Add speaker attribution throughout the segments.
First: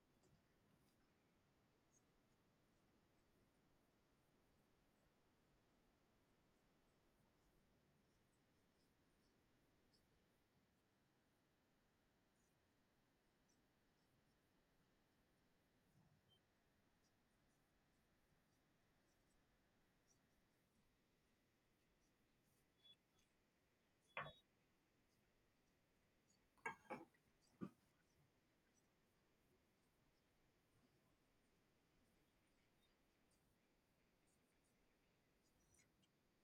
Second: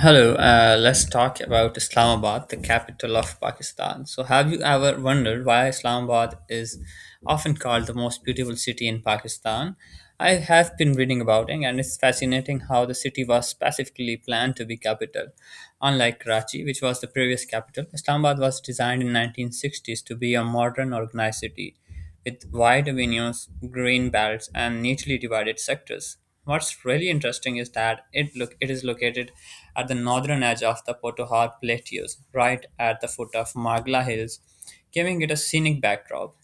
Speaker 1: Hello, let's talk about Islamabad, the capital of Pakistan. So, have you ever wondered why Islamabad is often called the most beautiful city in Pakistan? I have been reading about it, and it's fascinating how the city was specifically planned to be capital. Unlike Karachi, which was the previous capital, Islamabad was designed in 1960s to be a modern, organized city with wide avenues, green belts, and neatly divided sectors. What's really interesting is that it is located at the northern edge of the Potohar Plateaus, right at the foot of Margla Hills, giving it a scenic backdrop.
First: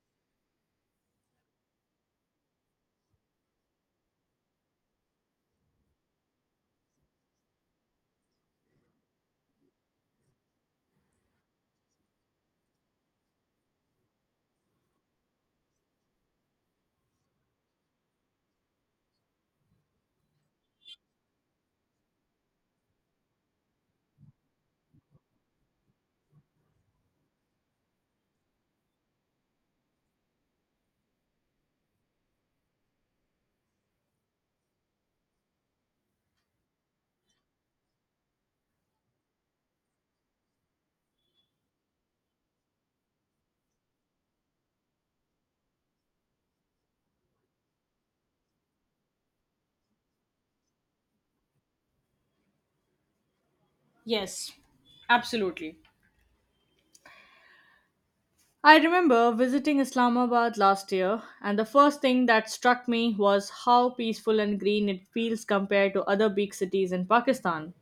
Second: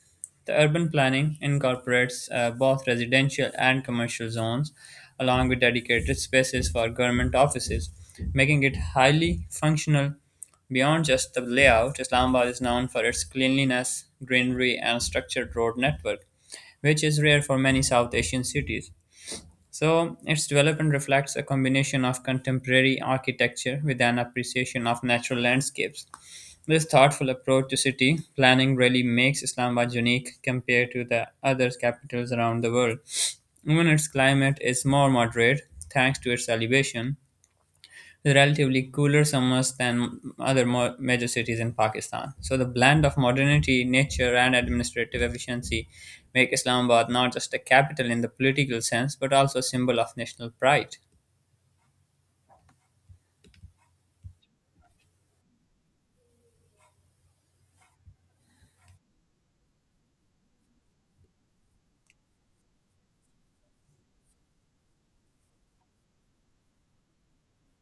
Speaker 1: The urban planning incorporates both residential and commercial zones, along with dedicated spaces for government offices, making it highly functional. Beyond just the layout, Islamabad is known for its cleanliness, greenery, and structured road network, which is rare for many South Asian cities. So, its development reflects a combination of contemporary architecture with an appreciation of natural landscapes. This thoughtful approach to city planning really makes Islamabad unique compared to the other capitals around the world. Even its climate is more moderate thanks to its elevation, relatively cooler summers than other major cities in Pakistan. So the blend of modernity, nature, and administrative efficiency make Islamabad not just a capital in the political sense, but also a symbol of national pride.
Speaker 2: Yes, absolutely. I remember visiting Islamabad last year, and the first thing that struck me was how peaceful and green it feels compared to other big cities in Pakistan.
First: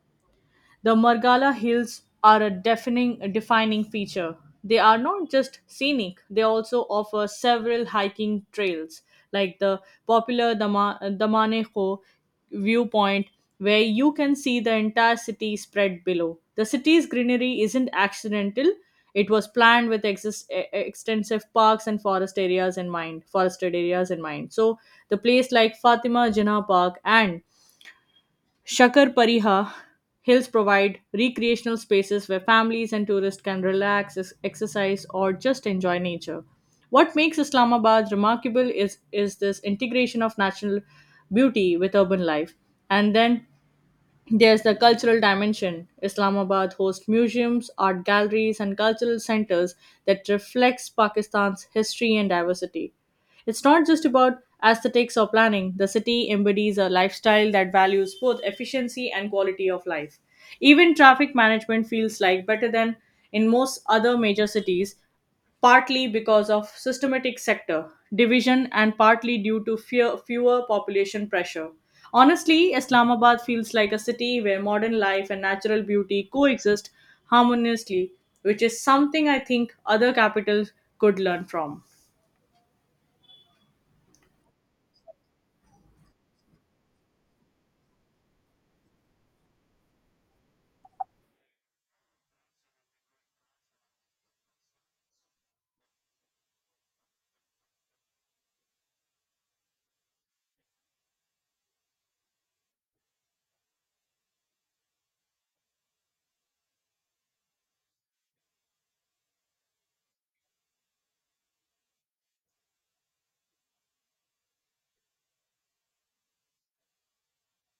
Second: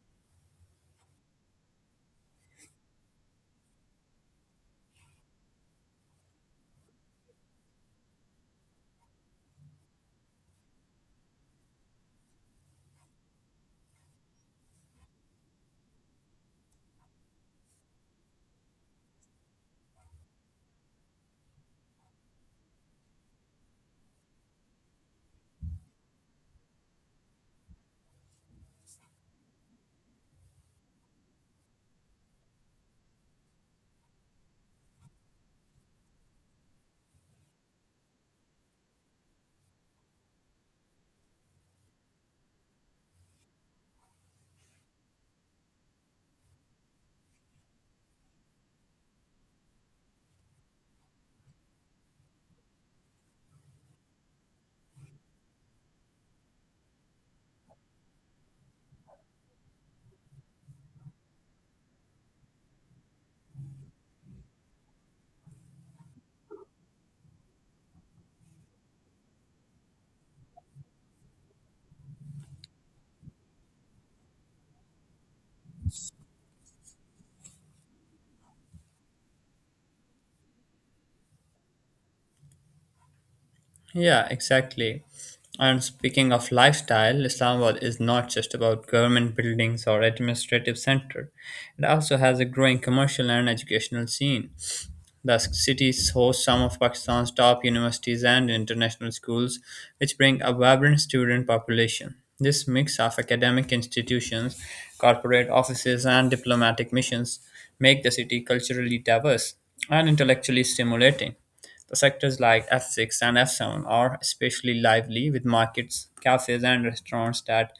Speaker 2: The Margala Hills are a defining feature. They are not just scenic, they also offer several hiking trails, like the popular Damanejo viewpoint, where you can see the entire city spread below. The city's greenery isn't accidental, it was planned with extensive parks and forested areas in mind, so the place like Fatima Jinnah Park and Shakar Pariha Hills provide recreational spaces where families and tourists can relax, exercise, or just enjoy nature. What makes Islamabad remarkable is this integration of natural beauty with urban life. And then there's the cultural dimension. Islamabad hosts museums, art galleries, and cultural centers that reflects Pakistan's history and diversity. It's not just about aesthetics or planning. The city embodies a lifestyle that values both efficiency and quality of life. Even traffic management feels like better than in most other major cities, partly because of systematic sector division and partly due to fewer population pressure. Honestly, Islamabad feels like a city where modern life and natural beauty coexist harmoniously, which is something I think other capitals could learn from.
Speaker 1: Yeah, exactly. And speaking of lifestyle, Islamabad is not just about government buildings or administrative center. It also has a growing commercial and educational scene. The city hosts some of Pakistan's top universities and international schools, which bring a vibrant student population. This mix of academic institutions, corporate offices, and diplomatic missions make the city culturally diverse and intellectually stimulating. The sectors like F6 and F7 are especially lively with markets, cafes, and restaurants that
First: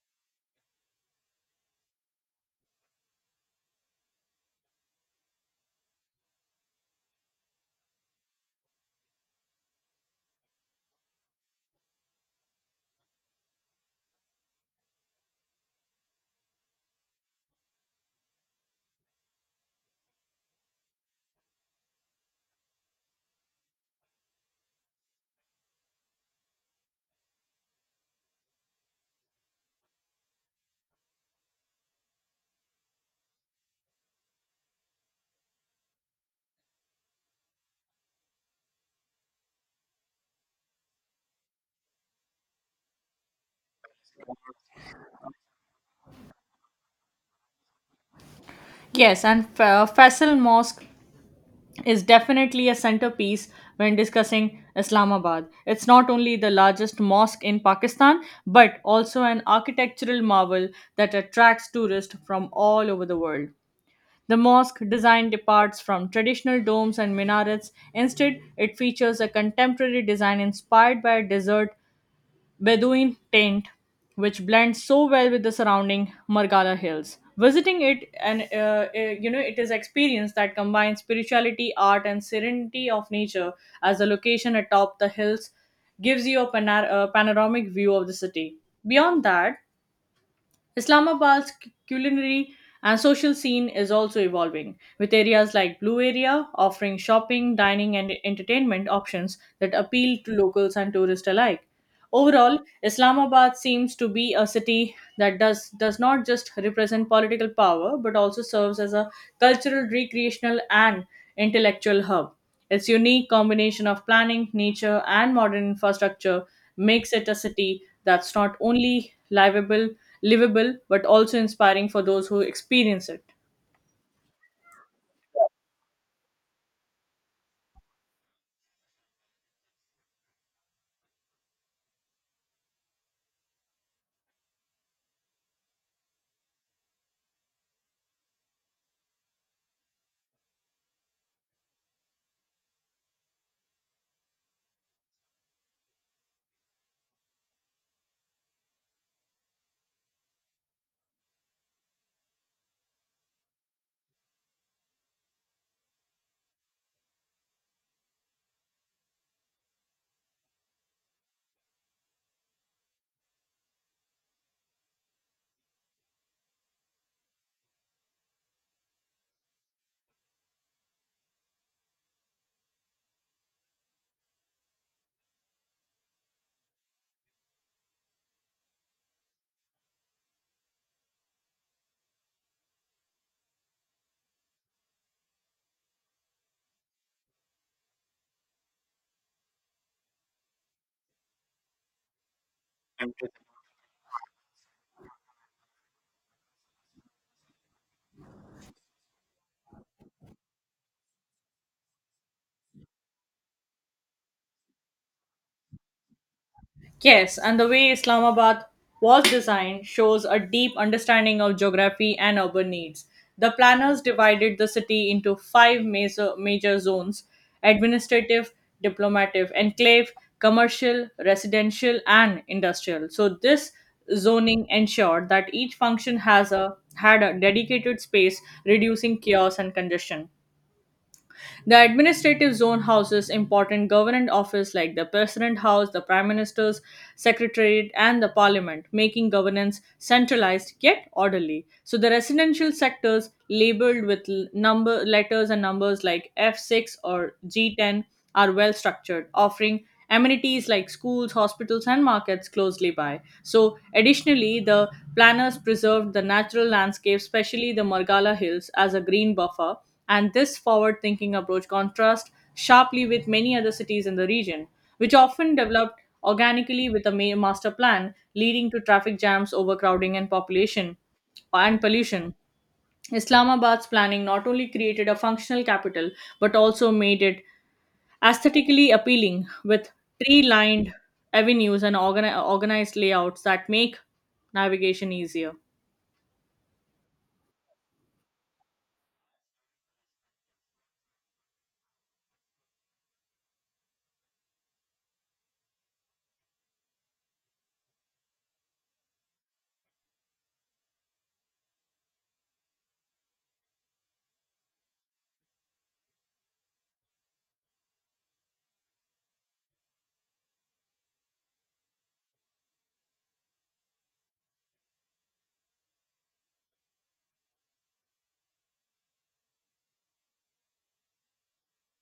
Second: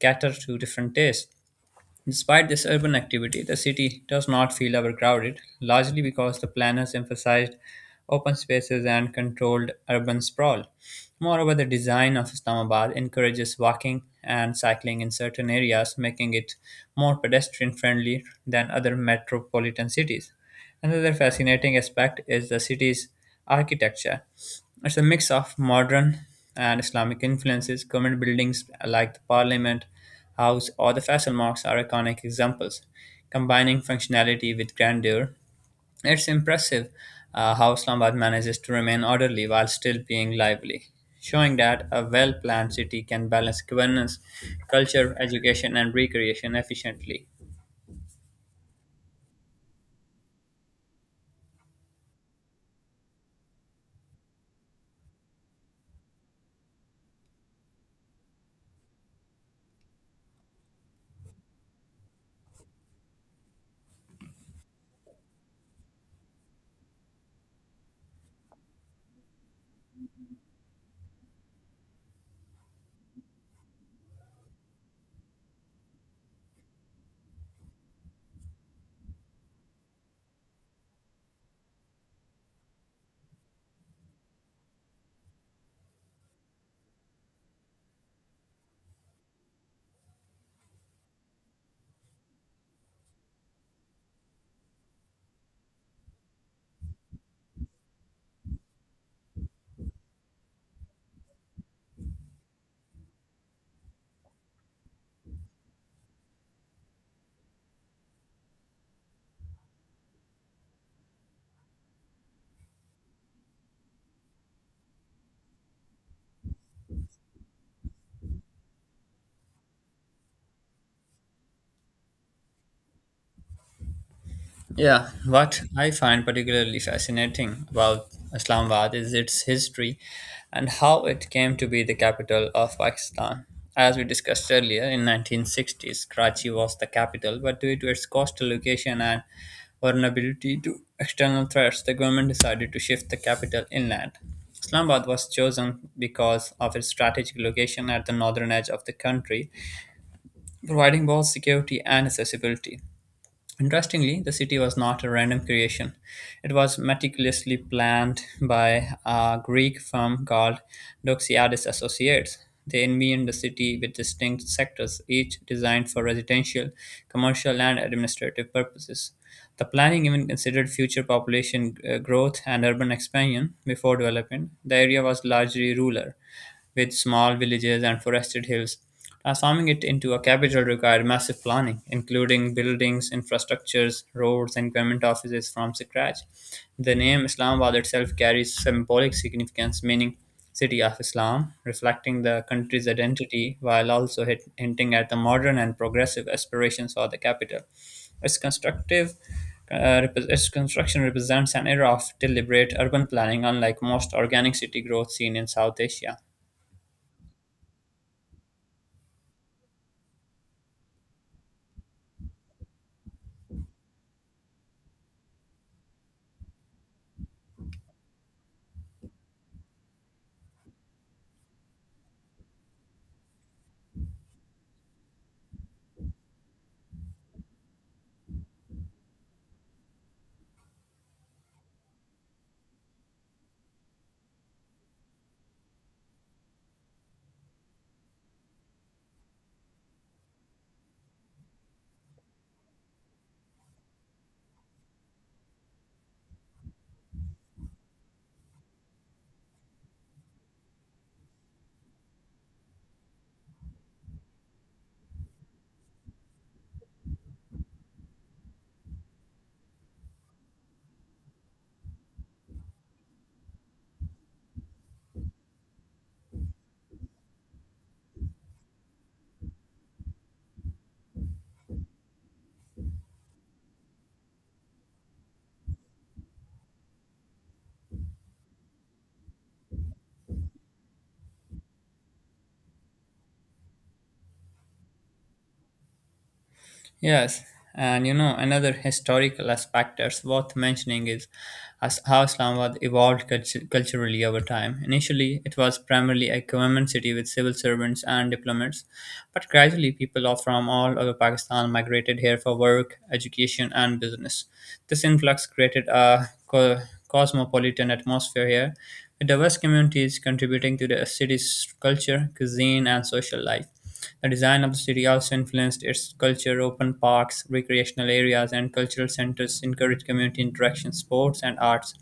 Speaker 1: cater to different tastes. Despite this urban activity, the city does not feel overcrowded, largely because the planners emphasized open spaces and controlled urban sprawl. Moreover, the design of Islamabad encourages walking and cycling in certain areas, making it more pedestrian friendly than other metropolitan cities. Another fascinating aspect is the city's architecture. It's a mix of modern and Islamic influences. Government buildings like the Parliament House or the Faisal Mosque are iconic examples, combining functionality with grandeur. It's impressive how Islamabad manages to remain orderly while still being lively, showing that a well planned city can balance governance, culture, education, and recreation efficiently.
Speaker 2: Yes, and Faisal Mosque is definitely a centerpiece when discussing Islamabad. It's not only the largest mosque in Pakistan, but also an architectural marvel that attracts tourists from all over the world. The mosque design departs from traditional domes and minarets. Instead, it features a contemporary design inspired by a desert Bedouin tent, which blends so well with the surrounding Margala hills. Visiting it, it is experience that combines spirituality, art, and serenity of nature. As the location atop the hills gives you a panoramic view of the city. Beyond that, Islamabad's culinary and social scene is also evolving, with areas like Blue Area offering shopping, dining, and entertainment options that appeal to locals and tourists alike. Overall, Islamabad seems to be a city that does not just represent political power but also serves as a cultural, recreational, and intellectual hub. Its unique combination of planning, nature, and modern infrastructure makes it a city that's not only livable but also inspiring for those who experience it.
Speaker 1: Yeah, what I find particularly fascinating about Islamabad is its history and how it came to be the capital of Pakistan. As we discussed earlier, in 1960s, Karachi was the capital, but due to its coastal location and vulnerability to external threats, the government decided to shift the capital inland. Islamabad was chosen because of its strategic location at the northern edge of the country, providing both security and accessibility. Interestingly, the city was not a random creation. It was meticulously planned by a Greek firm called Doxiadis Associates. They envisioned the city with distinct sectors, each designed for residential, commercial, and administrative purposes. The planning even considered future population growth and urban expansion before development. The area was largely rural, with small villages and forested hills. Transforming it into a capital required massive planning, including buildings, infrastructures, roads, and government offices from scratch. The name Islamabad itself carries symbolic significance, meaning city of Islam, reflecting the country's identity while also hinting at the modern and progressive aspirations for the capital. Its its construction represents an era of deliberate urban planning, unlike most organic city growth seen in South Asia.
Speaker 2: Yes, and the way Islamabad was designed shows a deep understanding of geography and urban needs. The planners divided the city into five major zones: administrative, diplomatic, enclave, commercial, residential, and industrial. So, this zoning ensured that each function has a had a dedicated space, reducing chaos and congestion. The administrative zone houses important government offices like the President House, the Prime Minister's Secretariat, and the Parliament, making governance centralized yet orderly. So the residential sectors labeled with l- number letters and numbers like F6 or G10 are well structured, offering amenities like schools, hospitals, and markets closely by. So, additionally, the planners preserved the natural landscape, especially the Margala Hills, as a green buffer, and this forward thinking approach contrasts sharply with many other cities in the region, which often developed organically with master plan, leading to traffic jams, overcrowding, and population and pollution. Islamabad's planning not only created a functional capital but also made it aesthetically appealing with tree lined avenues and organized layouts that make navigation easier.
Speaker 1: Yes, and you know, another historical aspect that's worth mentioning is as how Islamabad evolved culturally over time. Initially, it was primarily a government city with civil servants and diplomats, but gradually, people from all over Pakistan migrated here for work, education, and business. This influx created a cosmopolitan atmosphere here, with diverse communities contributing to the city's culture, cuisine, and social life. The design of the city also influenced its culture. Open parks, recreational areas, and cultural centers encouraged community interaction, sports, and arts.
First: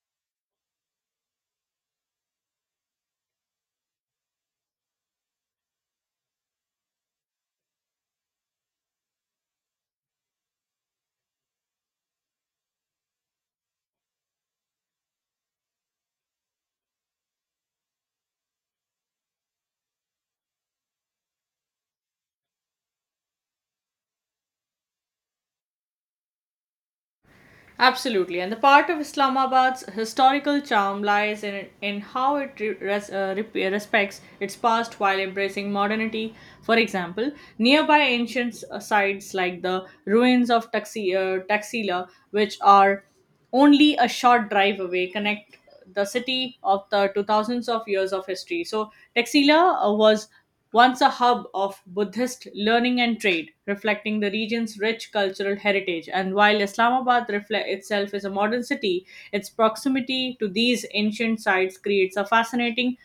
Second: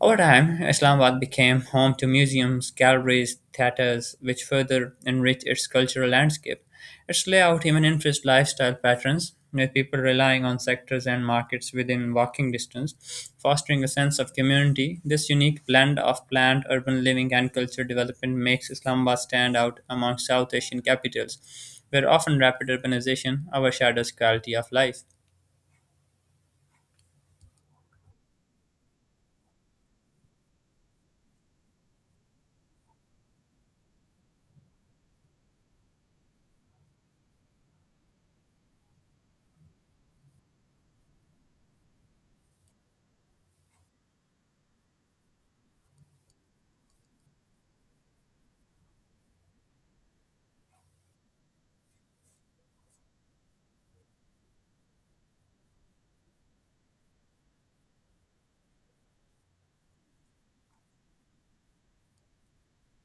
Speaker 1: Over time, Islamabad became home to museums, galleries, theatres, which further enrich its cultural landscape. Its layout even influenced lifestyle patterns, with people relying on sectors and markets within walking distance, fostering a sense of community. This unique blend of planned urban living and cultural development makes Islamabad stand out among South Asian capitals, where often rapid urbanization overshadows quality of life.
Speaker 2: Absolutely, and the part of Islamabad's historical charm lies in how it respects its past while embracing modernity. For example, nearby ancient sites like the ruins of Taxila, which are only a short drive away, connect the city of the to thousands of years of history. So Taxila was once a hub of Buddhist learning and trade, reflecting the region's rich cultural heritage. And while Islamabad reflect itself is a modern city, its proximity to these ancient sites creates a fascinating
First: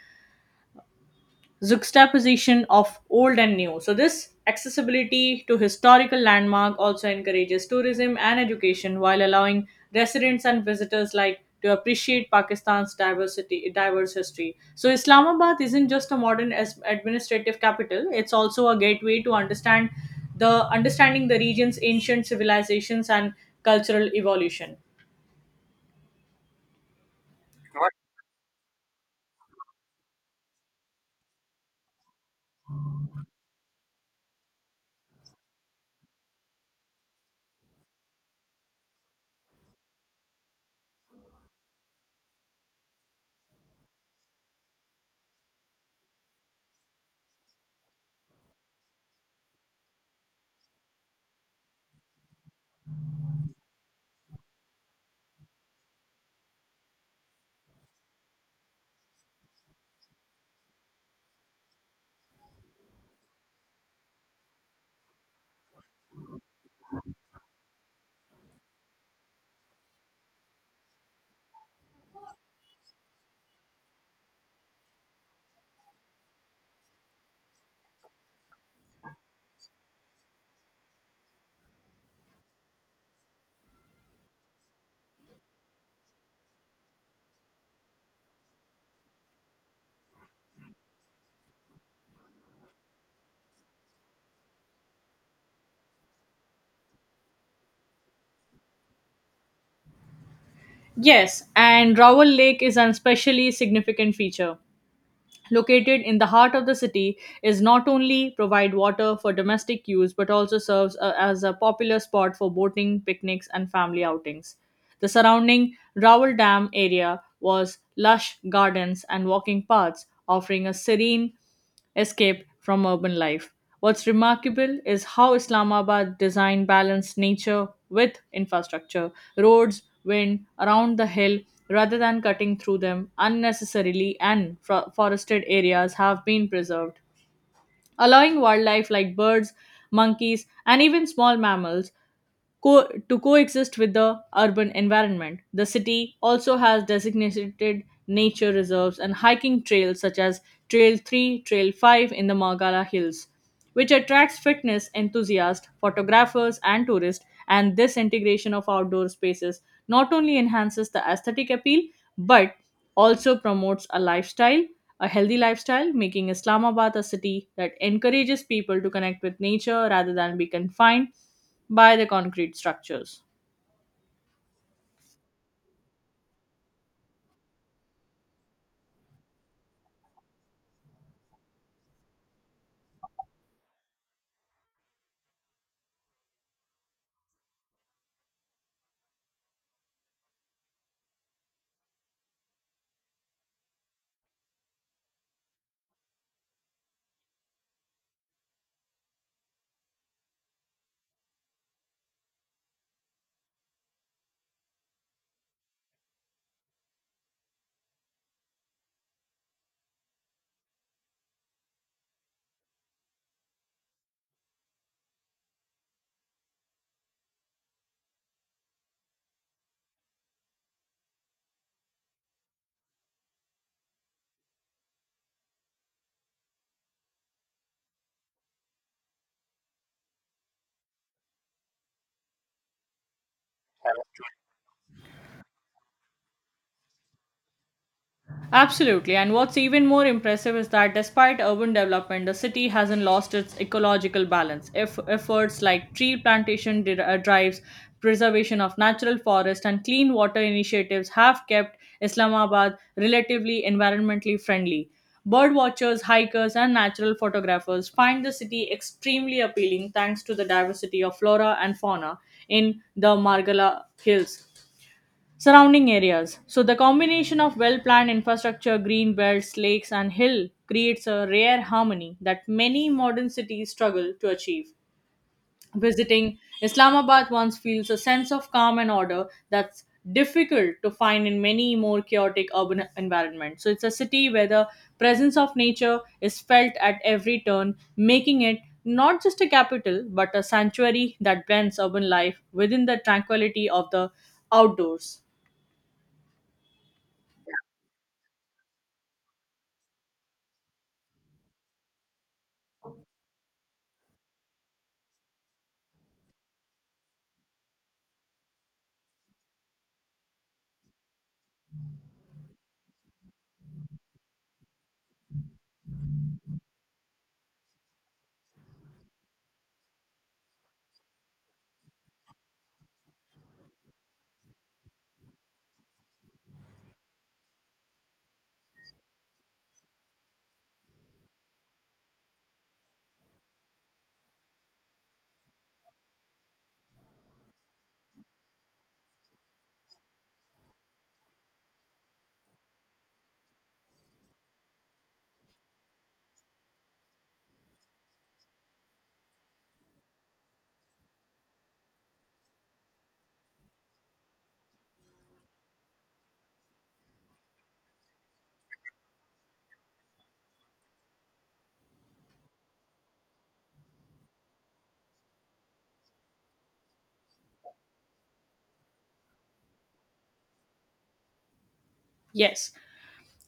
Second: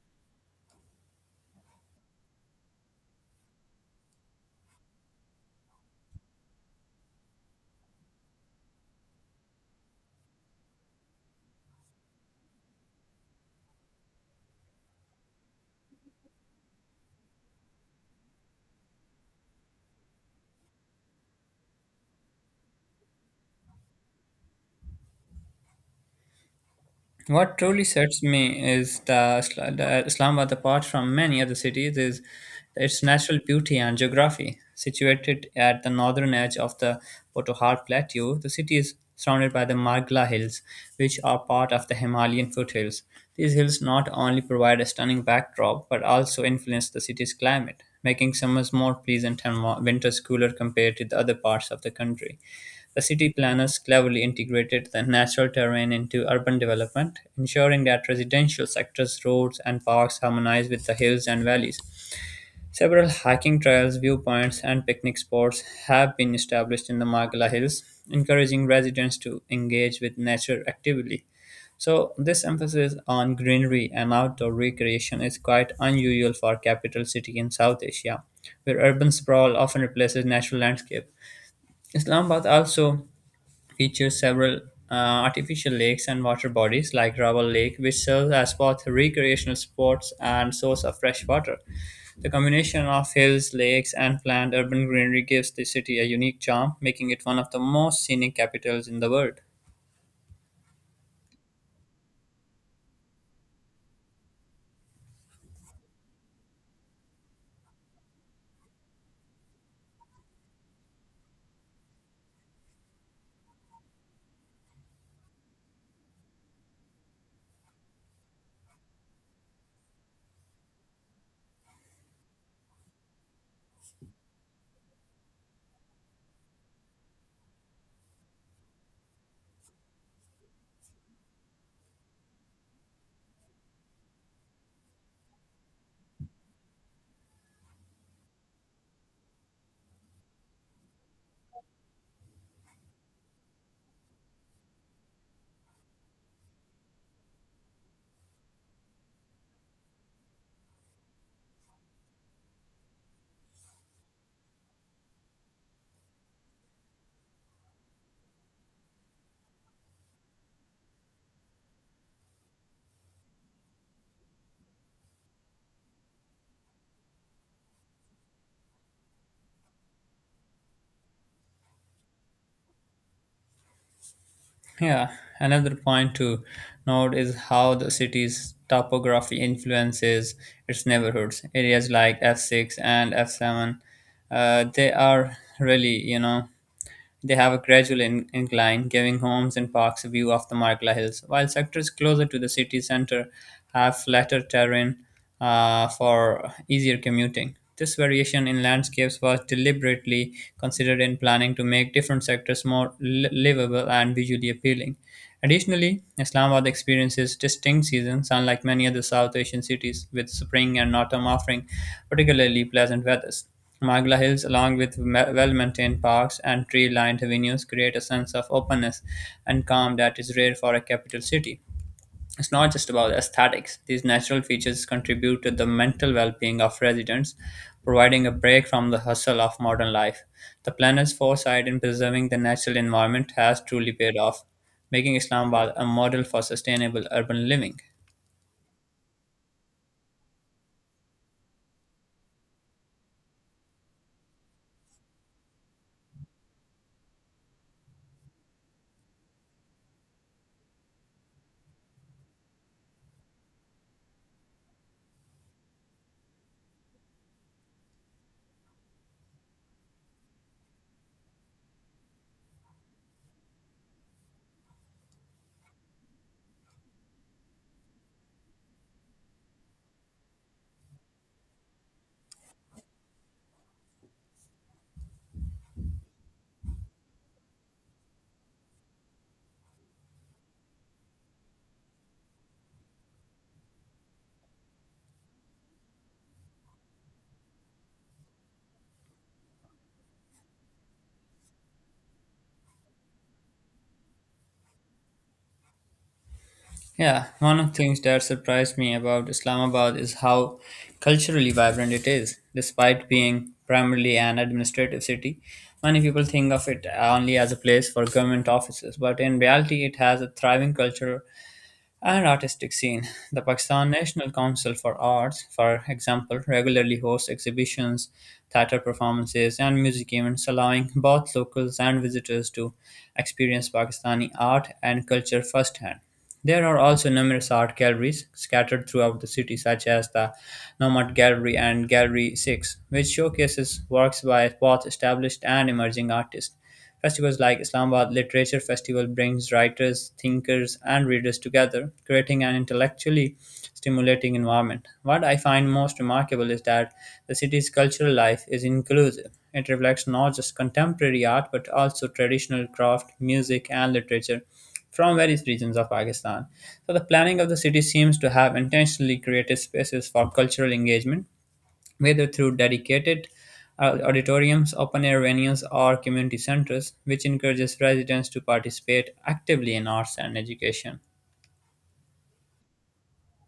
Speaker 2: juxtaposition of old and new. So, this accessibility to historical landmark also encourages tourism and education, while allowing residents and visitors like to appreciate Pakistan's diverse history. So, Islamabad isn't just a modern administrative capital; it's also a gateway to the understanding the region's ancient civilizations and cultural evolution.
Speaker 1: What truly sets me is the Islamabad, apart from many other cities, is its natural beauty and geography. Situated at the northern edge of the Potahar Plateau, the city is surrounded by the Margla Hills, which are part of the Himalayan foothills. These hills not only provide a stunning backdrop but also influence the city's climate, making summers more pleasant and winters cooler compared to the other parts of the country. The city planners cleverly integrated the natural terrain into urban development, ensuring that residential sectors, roads, and parks harmonize with the hills and valleys. Several hiking trails, viewpoints, and picnic spots have been established in the Margala Hills, encouraging residents to engage with nature actively. So, this emphasis on greenery and outdoor recreation is quite unusual for a capital city in South Asia, where urban sprawl often replaces natural landscape. Islamabad also features several uh, artificial lakes and water bodies like Raval Lake, which serves as both recreational spots and source of fresh water. The combination of hills, lakes, and planned urban greenery gives the city a unique charm, making it one of the most scenic capitals in the world.
Speaker 2: Yes, and Rawal Lake is an especially significant feature. Located in the heart of the city, is not only provide water for domestic use but also serves as a popular spot for boating, picnics, and family outings. The surrounding Raoul Dam area was lush gardens and walking paths, offering a serene escape from urban life. What's remarkable is how Islamabad design balanced nature with infrastructure, roads, wind around the hill rather than cutting through them unnecessarily, and forested areas have been preserved, allowing wildlife like birds, monkeys, and even small mammals to coexist with the urban environment. The city also has designated nature reserves and hiking trails such as Trail 3, Trail 5 in the Margala Hills, which attracts fitness enthusiasts, photographers, and tourists. And this integration of outdoor spaces not only enhances the aesthetic appeal but also promotes a healthy lifestyle, making Islamabad a city that encourages people to connect with nature rather than be confined by the concrete structures.
Speaker 1: Yeah, another point to note is how the city's topography influences its neighborhoods. Areas like F6 and F7, they are really, you know, they have a gradual incline, giving homes and parks a view of the Margla Hills, while sectors closer to the city center have flatter terrain for easier commuting. This variation in landscapes was deliberately considered in planning to make different sectors more livable and visually appealing. Additionally, Islamabad experiences distinct seasons, unlike many other South Asian cities, with spring and autumn offering particularly pleasant weathers. Magla Hills, along with well-maintained parks and tree-lined avenues, create a sense of openness and calm that is rare for a capital city. It's not just about aesthetics. These natural features contribute to the mental well being of residents, providing a break from the hustle of modern life. The planner's foresight in preserving the natural environment has truly paid off, making Islamabad a model for sustainable urban living.
Speaker 2: Absolutely. And what's even more impressive is that despite urban development, the city hasn't lost its ecological balance. If efforts like tree plantation drives, preservation of natural forest, and clean water initiatives have kept Islamabad relatively environmentally friendly. Bird watchers, hikers, and natural photographers find the city extremely appealing thanks to the diversity of flora and fauna in the Margala Hills, surrounding areas. So, the combination of well planned infrastructure, green belts, lakes, and hill creates a rare harmony that many modern cities struggle to achieve. Visiting Islamabad once feels a sense of calm and order that's difficult to find in many more chaotic urban environments. So, it's a city where the presence of nature is felt at every turn, making it not just a capital but a sanctuary that blends urban life within the tranquility of the outdoors.
Speaker 1: Yeah, one of the things that surprised me about Islamabad is how culturally vibrant it is. Despite being primarily an administrative city, many people think of it only as a place for government offices, but in reality, it has a thriving culture and artistic scene. The Pakistan National Council for Arts, for example, regularly hosts exhibitions, theater performances, and music events, allowing both locals and visitors to experience Pakistani art and culture firsthand. There are also numerous art galleries scattered throughout the city, such as the Nomad Gallery and Gallery 6, which showcases works by both established and emerging artists. Festivals like Islamabad Literature Festival brings writers, thinkers, and readers together, creating an intellectually stimulating environment. What I find most remarkable is that the city's cultural life is inclusive. It reflects not just contemporary art but also traditional craft, music, and literature from various regions of Pakistan. So, the planning of the city seems to have intentionally created spaces for cultural engagement whether through dedicated auditoriums, open air venues, or community centers, which encourages residents to participate actively in arts and education.
Speaker 2: Yes.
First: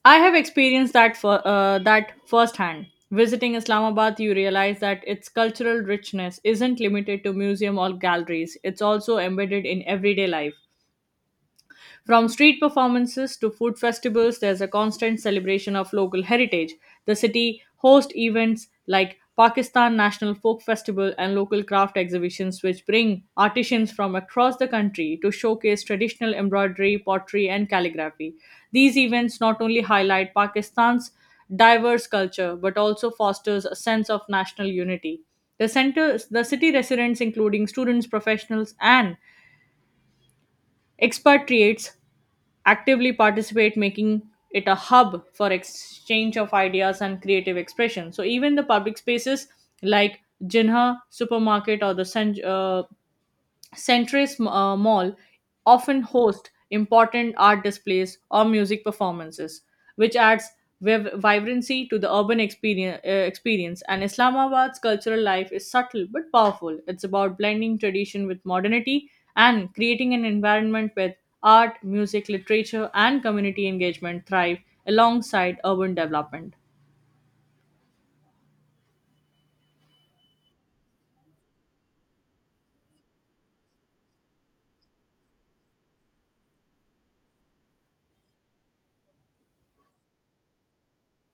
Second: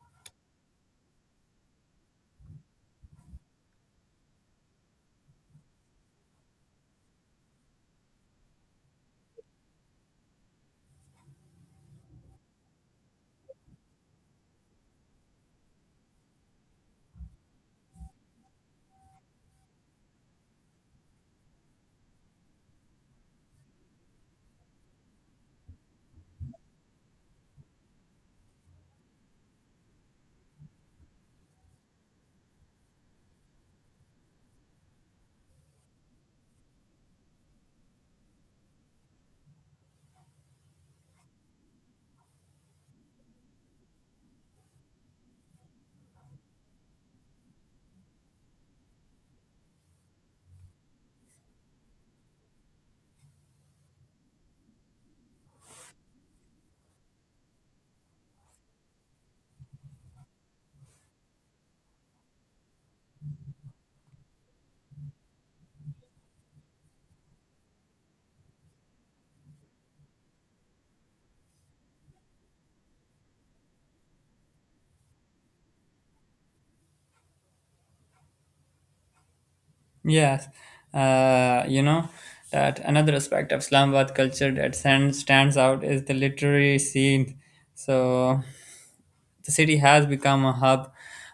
Speaker 2: I have experienced that that firsthand. Visiting Islamabad, you realize that its cultural richness isn't limited to museum or galleries. It's also embedded in everyday life. From street performances to food festivals, there's a constant celebration of local heritage. The city hosts events like Pakistan National Folk Festival and local craft exhibitions, which bring artisans from across the country to showcase traditional embroidery, pottery, and calligraphy. These events not only highlight Pakistan's diverse culture but also fosters a sense of national unity. The city residents, including students, professionals, and expatriates, actively participate, making it a hub for exchange of ideas and creative expression. So even the public spaces like jinha supermarket or the Centuries Mall often host important art displays or music performances, which adds vibrancy to the urban experience. And Islamabad's cultural life is subtle but powerful. It's about blending tradition with modernity and creating an environment where art, music, literature, and community engagement thrive alongside urban development.
Speaker 1: Yes, you know that another aspect of Islamabad culture that stands out is the literary scene. So the city has become a hub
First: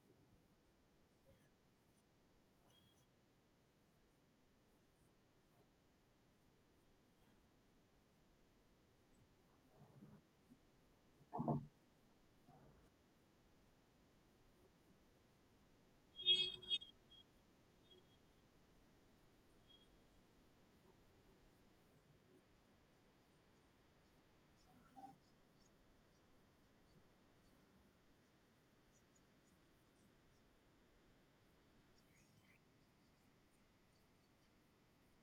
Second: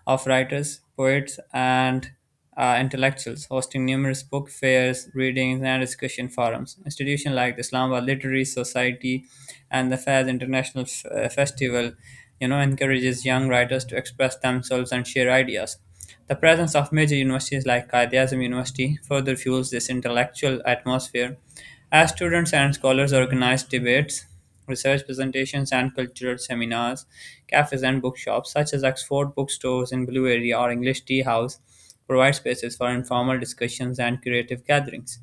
Speaker 1: of writers, poets, and intellectuals, hosting numerous book fairs, readings, and discussion forums. Institutions like the Islamabad Literary Society and the Fairs International Festival, you know, encourages young writers to express themselves and share ideas. The presence of major universities like Qaid Azam University further fuels this intellectual atmosphere as students and scholars organize debates, research presentations, and cultural seminars, cafes, and bookshops such as Oxford bookstores in Blue Area or English Tea House provide spaces for informal discussions and creative gatherings.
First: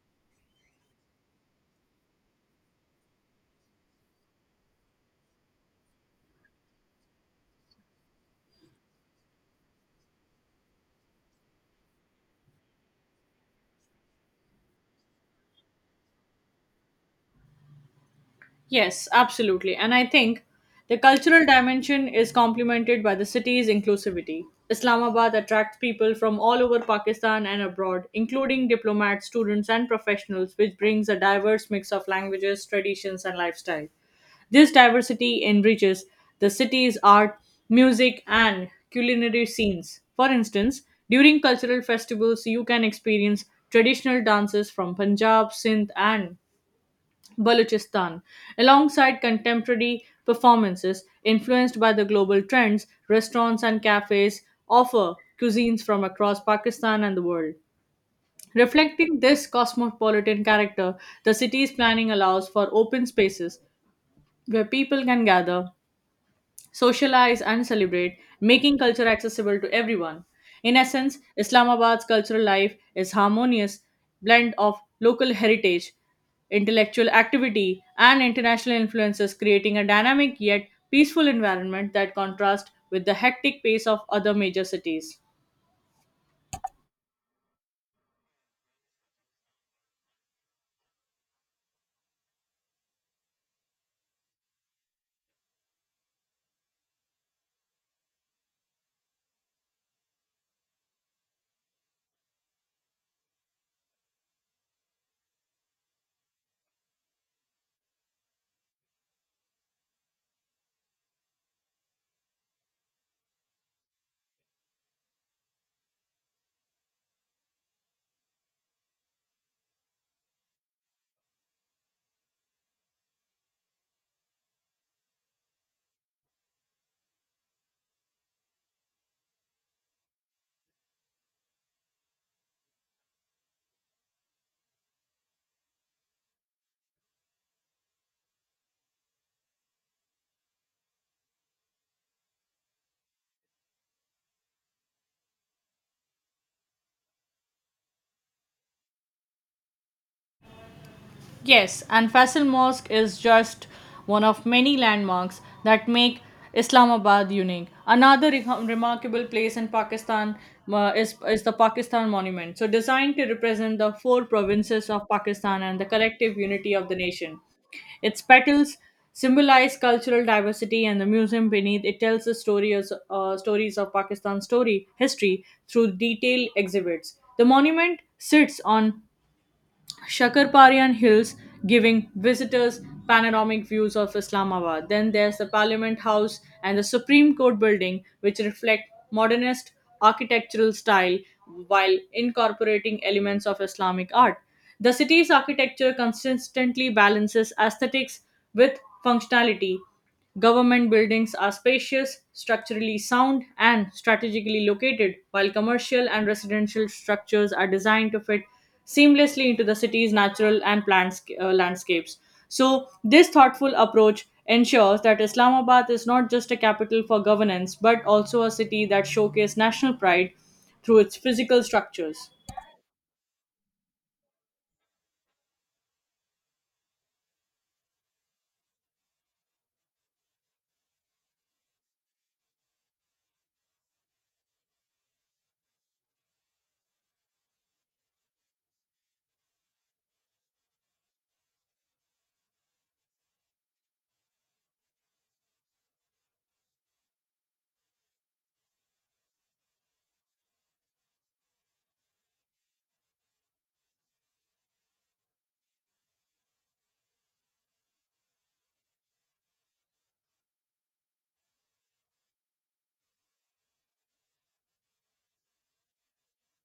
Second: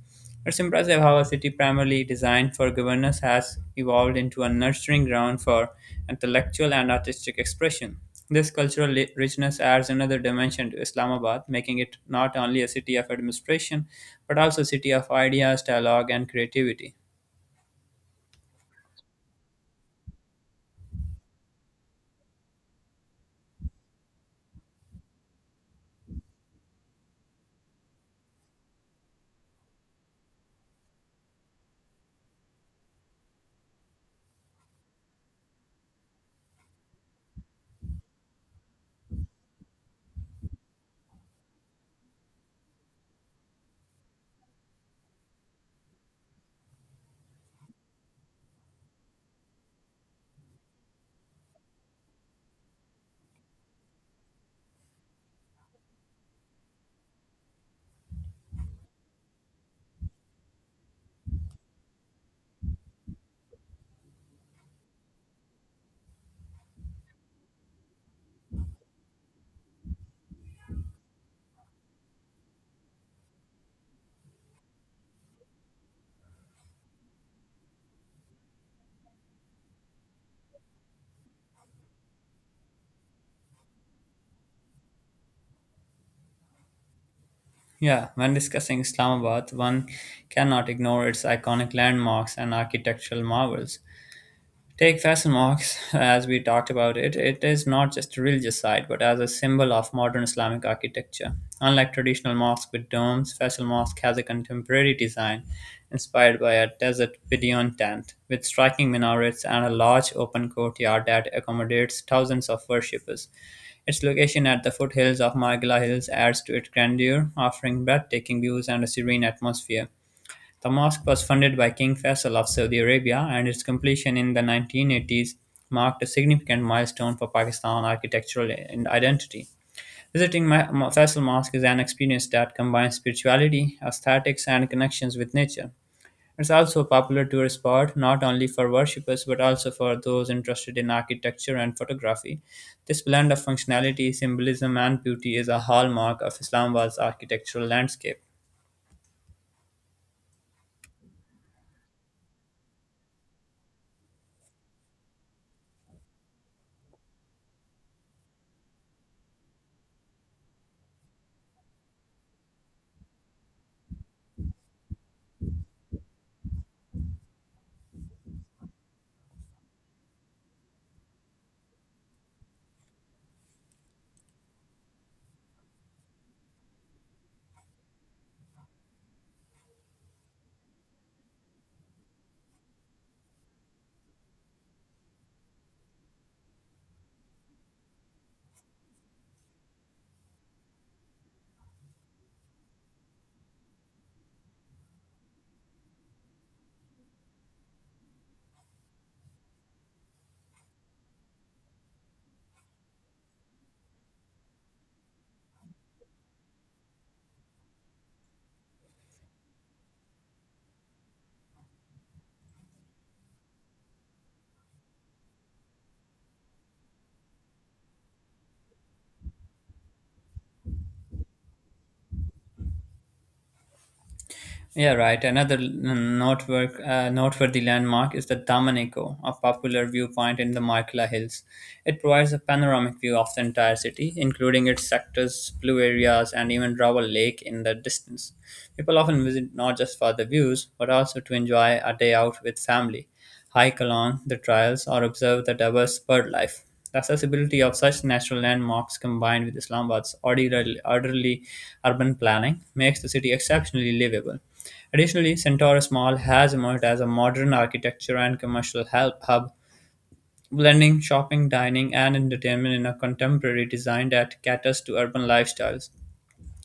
Speaker 1: It's impressive how a city primarily designed for governance has evolved into a nurturing ground for intellectual and artistic expression. This cultural richness adds another dimension to Islamabad, making it not only a city of administration, but also a city of ideas, dialogue, and creativity.
Speaker 2: Yes, absolutely. And I think the cultural dimension is complemented by the city's inclusivity. Islamabad attracts people from all over Pakistan and abroad, including diplomats, students, and professionals, which brings a diverse mix of languages, traditions, and lifestyle. This diversity enriches the city's art, music, and culinary scenes. For instance, during cultural festivals, you can experience traditional dances from Punjab, Sindh, and Balochistan, alongside contemporary performances influenced by the global trends. Restaurants and cafes offer cuisines from across Pakistan and the world. Reflecting this cosmopolitan character, the city's planning allows for open spaces where people can gather, socialize, and celebrate, making culture accessible to everyone. In essence, Islamabad's cultural life is harmonious blend of local heritage, intellectual activity, and international influences, creating a dynamic yet peaceful environment that contrasts with the hectic pace of other major cities.
Speaker 1: Yeah, when discussing Islamabad, one cannot ignore its iconic landmarks and architectural marvels. Take fashion marks, as we talked about it, it is not just a religious site but as a symbol of modern Islamic architecture. Unlike traditional mosques with domes, Faisal Mosque has a contemporary design inspired by a desert Bedouin tent, with striking minarets and a large open courtyard that accommodates thousands of worshippers. Its location at the foothills of Margila Hills adds to its grandeur, offering breathtaking views and a serene atmosphere. The mosque was funded by King Faisal of Saudi Arabia, and its completion in the 1980s marked a significant milestone for Pakistan architectural and identity. Visiting Faisal Mosque is an experience that combines spirituality, aesthetics, and connections with nature. It's also a popular tourist spot not only for worshippers but also for those interested in architecture and photography. This blend of functionality, symbolism, and beauty is a hallmark of Islamabad's architectural landscape.
Speaker 2: Yes, and Faisal Mosque is just one of many landmarks that make Islamabad unique. Another remarkable place in Pakistan is the Pakistan Monument. So, designed to represent the four provinces of Pakistan and the collective unity of the nation. Its petals symbolize cultural diversity, and the museum beneath it tells stories of Pakistan's story history through detailed exhibits. The monument sits on Shakarparian Hills, giving visitors panoramic views of Islamabad. Then there's the Parliament House and the Supreme Court building, which reflect modernist architectural style while incorporating elements of Islamic art. The city's architecture consistently balances aesthetics with functionality. Government buildings are spacious, structurally sound, and strategically located, while commercial and residential structures are designed to fit seamlessly into the city's natural and planned landscapes. So, this thoughtful approach ensures that Islamabad is not just a capital for governance, but also a city that showcases national pride through its physical structures.
Speaker 1: Yeah, right. Another noteworthy landmark is the Damanico, a popular viewpoint in the Markla Hills. It provides a panoramic view of the entire city, including its sectors, blue areas, and even Rawa Lake in the distance. People often visit not just for the views, but also to enjoy a day out with family. High-Colon, the trials, or observe the diverse bird life. The accessibility of such natural landmarks, combined with Islamabad's orderly urban planning, makes the city exceptionally livable. Additionally, Centaurus Mall has emerged as a modern architecture and commercial help hub, blending shopping, dining, and entertainment in a contemporary design that caters to urban lifestyles.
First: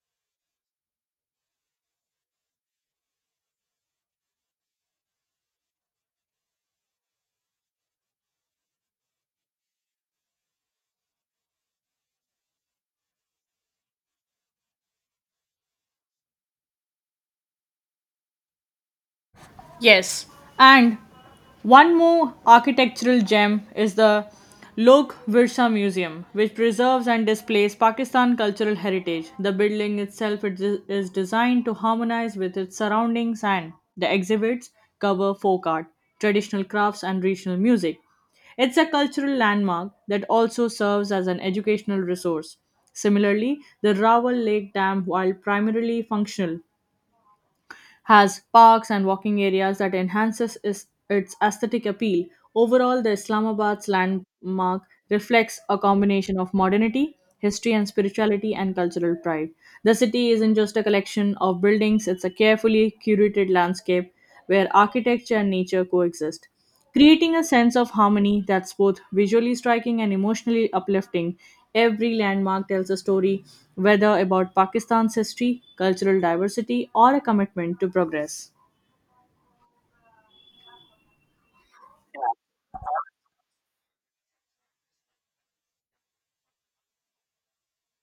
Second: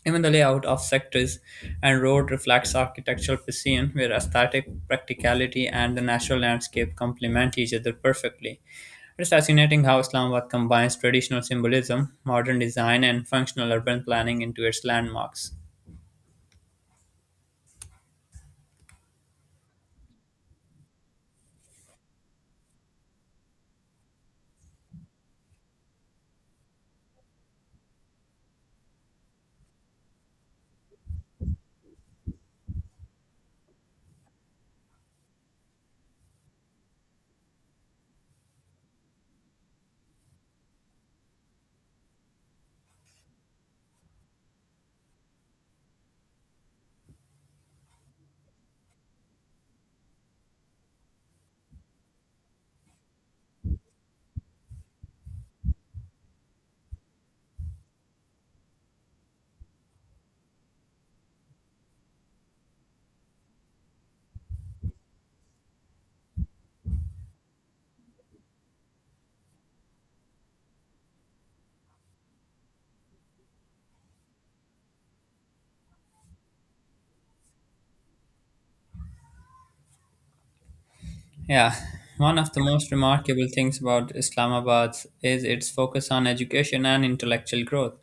Speaker 1: Even the layout of sectors and road reflects architectural precision, where aesthetic practicality and the natural landscape complement each other perfectly. It is fascinating how Islamabad combines traditional symbolism, modern design, and functional urban planning into its landmarks.
Speaker 2: Yes, and one more architectural gem is the Lok Virsa Museum, which preserves and displays Pakistan cultural heritage. The building itself it is designed to harmonize with its surroundings, and the exhibits cover folk art, traditional crafts, and regional music. It's a cultural landmark that also serves as an educational resource. Similarly, the Rawal Lake Dam, while primarily functional, has parks and walking areas that its aesthetic appeal. Overall, the Islamabad's landmark reflects a combination of modernity, history and spirituality and cultural pride. The city isn't just a collection of buildings, it's a carefully curated landscape where architecture and nature coexist, creating a sense of harmony that's both visually striking and emotionally uplifting. Every landmark tells a story, whether about Pakistan's history, cultural diversity, or a commitment to progress.
Speaker 1: Yeah, one of the most remarkable things about Islamabad is its focus on education and intellectual growth.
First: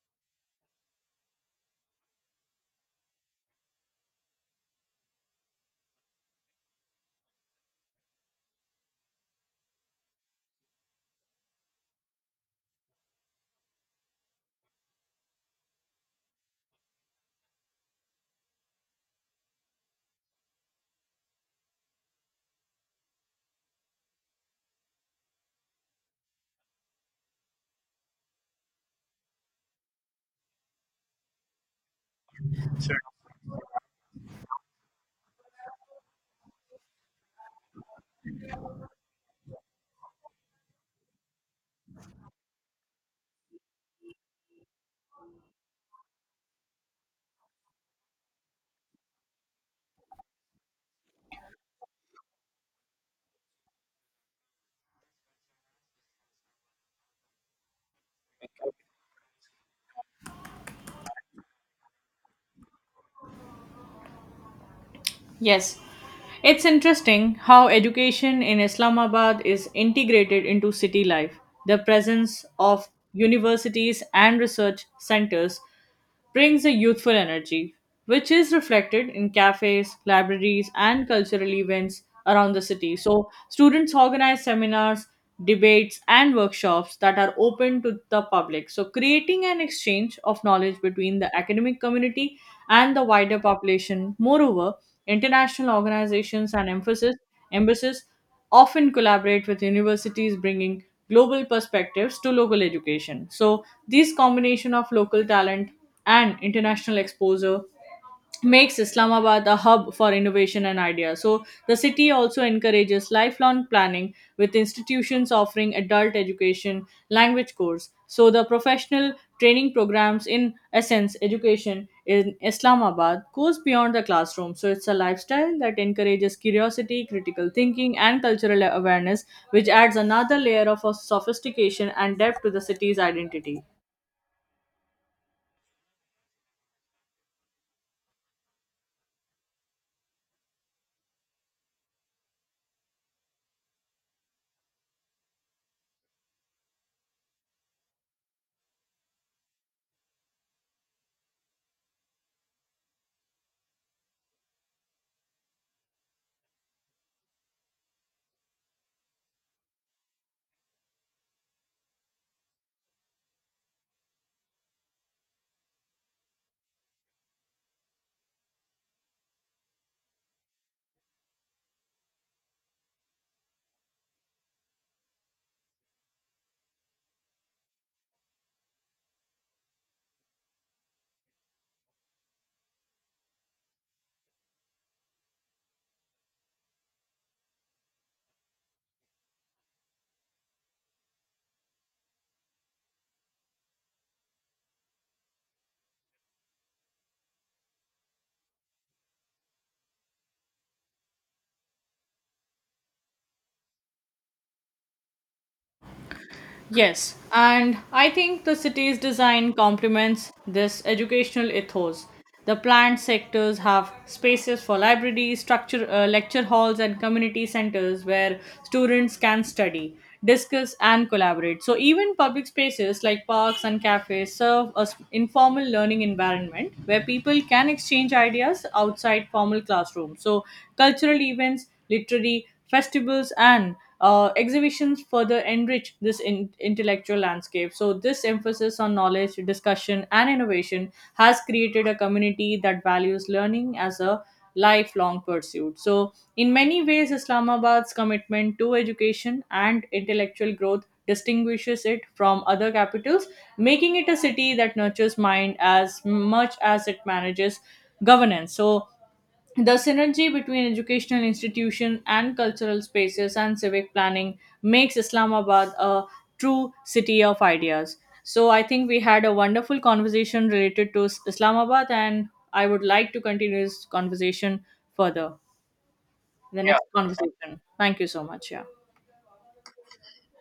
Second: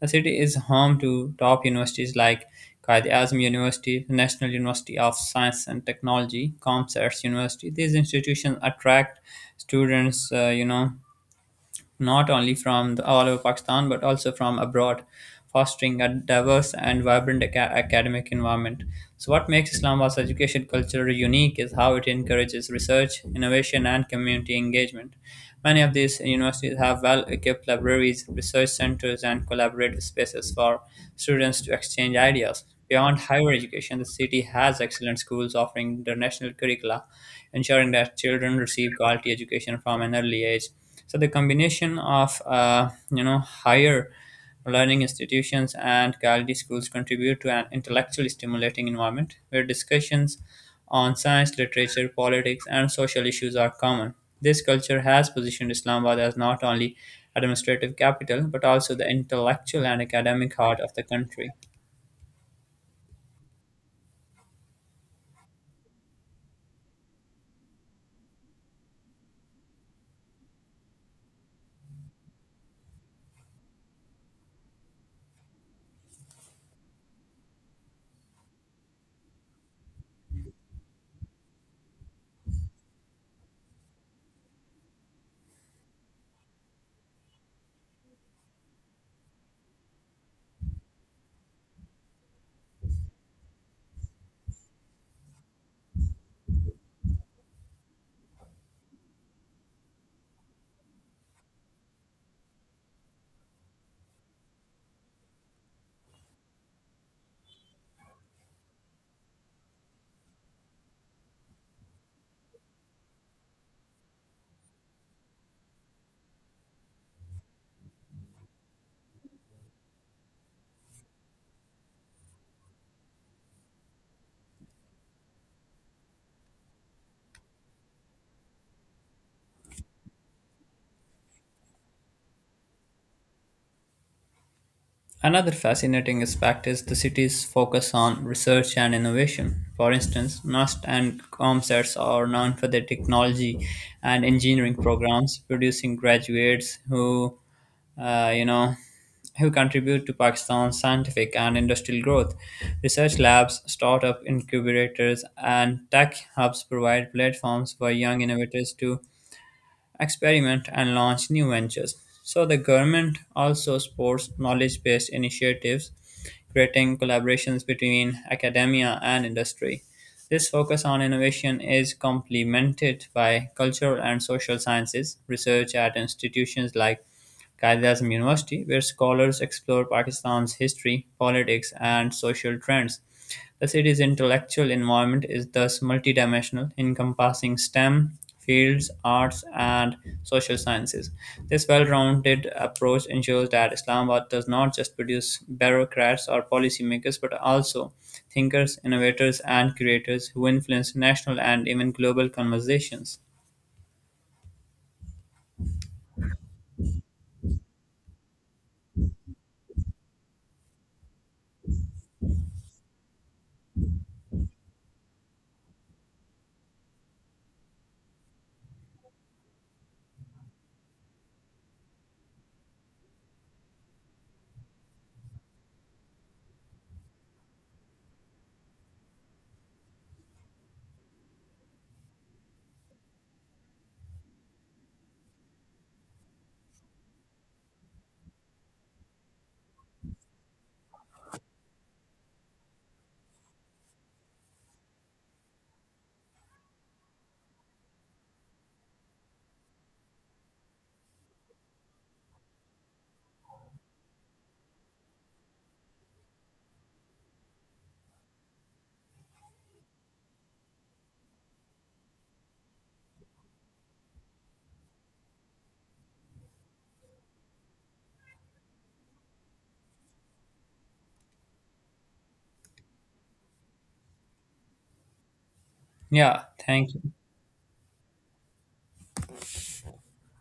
Speaker 1: The city is home to top universities like Qaid Azam University, National University of Science and Technology, ComScience University. These institutions attract students, not only from all over Pakistan but also from abroad, fostering a diverse and vibrant academic environment. So, what makes Islamabad's education culture unique is how it encourages research, innovation, and community engagement. Many of these universities have well equipped libraries, research centers, and collaborative spaces for students to exchange ideas. Beyond higher education, the city has excellent schools offering international curricula, ensuring that children receive quality education from an early age. So the combination of higher learning institutions and quality schools contribute to an intellectually stimulating environment where discussions on science, literature, politics, and social issues are common. This culture has positioned Islamabad as not only administrative capital but also the intellectual and academic heart of the country.
Speaker 2: Yes, it's interesting how education in Islamabad is integrated into city life. The presence of universities and research centers brings a youthful energy, which is reflected in cafes, libraries, and cultural events around the city. So, students organize seminars, debates, and workshops that are open to the public. So, creating an exchange of knowledge between the academic community and the wider population. Moreover, international organizations and embassies often collaborate with universities, bringing global perspectives to local education. So, this combination of local talent and international exposure makes Islamabad a hub for innovation and ideas. So the city also encourages lifelong planning with institutions offering adult education, language course. So the professional training programs in essence education in Islamabad goes beyond the classroom. So it's a lifestyle that encourages curiosity, critical thinking and cultural awareness, which adds another layer of sophistication and depth to the city's identity.
Speaker 1: Another fascinating aspect is the city's focus on research and innovation. For instance, NUST and COMSETS are known for their technology and engineering programs, producing graduates who, uh, you know, who contribute to Pakistan's scientific and industrial growth. Research labs, startup incubators, and tech hubs provide platforms for young innovators to experiment, and launch new ventures. So, the government also supports knowledge based initiatives, creating collaborations between academia and industry. This focus on innovation is complemented by cultural and social sciences research at institutions like Kailasam University, where scholars explore Pakistan's history, politics, and social trends. The city's intellectual environment is thus multidimensional, encompassing STEM fields, arts, and social sciences. This well rounded approach ensures that Islamabad does not just produce bureaucrats or policymakers, but also thinkers, innovators, and curators who influence national and even global conversations.
Speaker 2: Yes, and I think the city's design complements this educational ethos. The planned sectors have spaces for libraries, lecture halls, and community centers where students can study, discuss, and collaborate. So, even public spaces like parks and cafes serve as informal learning environment where people can exchange ideas outside formal classrooms. So, cultural events, literary festivals and exhibitions further enrich this intellectual landscape. So, this emphasis on knowledge, discussion, and innovation has created a community that values learning as a lifelong pursuit. So, in many ways, Islamabad's commitment to education and intellectual growth distinguishes it from other capitals, making it a city that nurtures mind as much as it manages governance. So, the synergy between educational institutions and cultural spaces and civic planning makes Islamabad a true city of ideas. So I think we had a wonderful conversation related to Islamabad, and I would like to continue this conversation further
Speaker 1: Yeah,
Speaker 2: in the Yeah. next
Speaker 1: thank you.
Speaker 2: conversation. Thank you so much. Yeah.